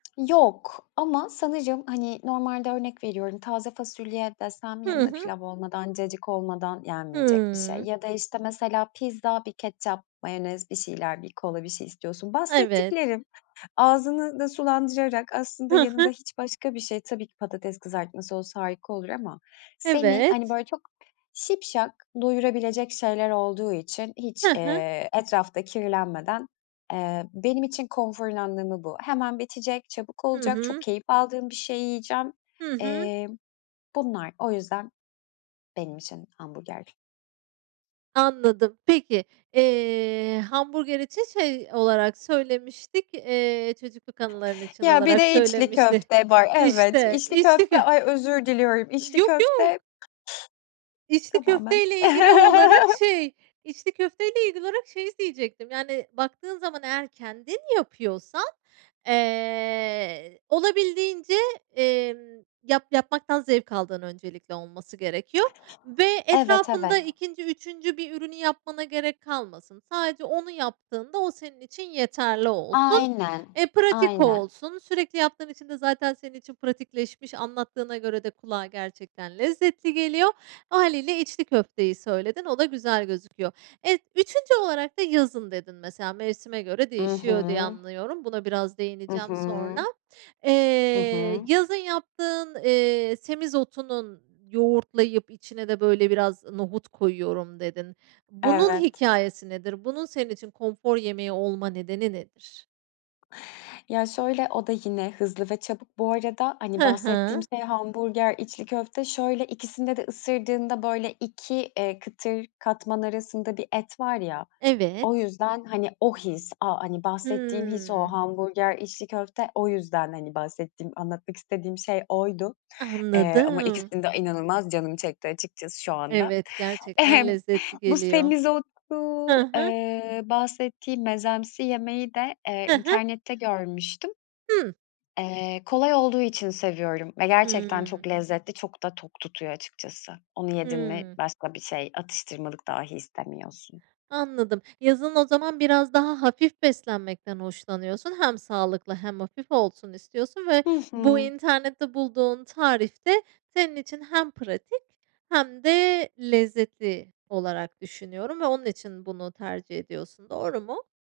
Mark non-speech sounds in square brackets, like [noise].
Yok. Ama sanırım, hani, normalde örnek veriyorum, taze fasulye desem Hı yanında hı. pilav olmadan, cacık olmadan yenmeyecek bir şey. Hıı. Ya da, işte, mesela pizza, bir ketçap, mayonez, bir şeyler, bir kola, bir şey istiyorsun. Evet. Bahsettiklerim, ağzını da sulandırarak, aslında Hı yanında hı. hiç başka bir şey, tabii ki patates kızartması olsa harika olur ama, seni, hani, Evet. böyle çok şipşak doyurabilecek şeyler olduğu için hiç, Hı hı. eee, etrafta kirlenmeden. Eee, benim için konforun anlamı bu. Hemen bitecek, çabuk Hı olacak, çok hı. keyif aldığım bir şeyi yiyeceğim. Hı hı. Eee, bunlar o yüzden benim için hamburger. Anladım. Peki, eee, hamburger için şey olarak söylemiştik, eee, çocukluk anıların için Ya, bir olarak de içli söylemişti. köfte var, evet. İşte, İçli içli kö köfte ay, özür diliyorum içli Yok, yok. köfte İçli Tamamen. köfteyle ilgili olarak, [chuckles] şey içli köfteyle ilgili olarak şeyi diyecektim: Yani, baktığın zaman eğer kendin yapıyorsan, eee, olabildiğince, emm, yap yapmaktan zevk aldığın öncelikle olması gerekiyor ve Evet, evet. etrafında 2'nci 3'üncü bir ürünü yapmana gerek kalmasın. Sadece onu yaptığında o senin için yeterli olsun. Aynen, Eee, pratik aynen. olsun. Sürekli yaptığın için de zaten senin için pratikleşmiş. Anlattığına göre de kulağa gerçekten lezzetli geliyor. Hâliyle içli köfteyi söyledin. O da güzel gözüküyor. Evet, 3'üncü olarak da yazın dedin mesela. Mevsime göre I hı. değişiyor diye anlıyorum. Buna biraz I değineceğim sonra. hı. Hı Eee, hı. yazın yaptığın, eee, semizotunun, yoğurtlayıp içine de böyle biraz nohut koyuyorum dedin. Bunun Evet. hikâyesi nedir? Bunun senin için konfor yemeği olma nedeni nedir? Ya, şöyle, o da yine hızlı ve çabuk bu arada. Hani, Hı bahsettiğim hı. şey hamburger, içli köfte. Şöyle, ikisinde de ısırdığında, böyle, 2 eee, kıtır katman arasında bir et var ya. O Evet. yüzden, hani, o his. A hani, bahsettiğim his o. Hımm. Hamburger, içli köfte. O yüzden, hani, bahsettiğim, anlatmak istediğim şey oydu. Eee, ama Anladım. ikisini de inanılmaz canım çekti açıkçası şu anda. Evet. Gerçekten [chuckles] lezzetli Bu geliyor. semizotu, Ha ha. ııı, bahsettiğim mezemsi yemeği de, eee, Hı hı. internette görmüştüm. Hı. Eee, kolay olduğu için seviyorum ve gerçekten Hımm. çok lezzetli. Çok da tok tutuyor açıkçası. Onu yedin mi, Hımm. başka bir şey, atıştırmalık dahi istemiyorsun. Anladım, yazın o zaman biraz daha hafif beslenmekten hoşlanıyorsun. Hem sağlıklı hem hafif olsun istiyorsun ve Hı bu hı. internette bulduğun tarif de senin için hem pratik hem de lezzetli olarak düşünüyorum ve onun için bunu tercih ediyorsun. Doğru mu?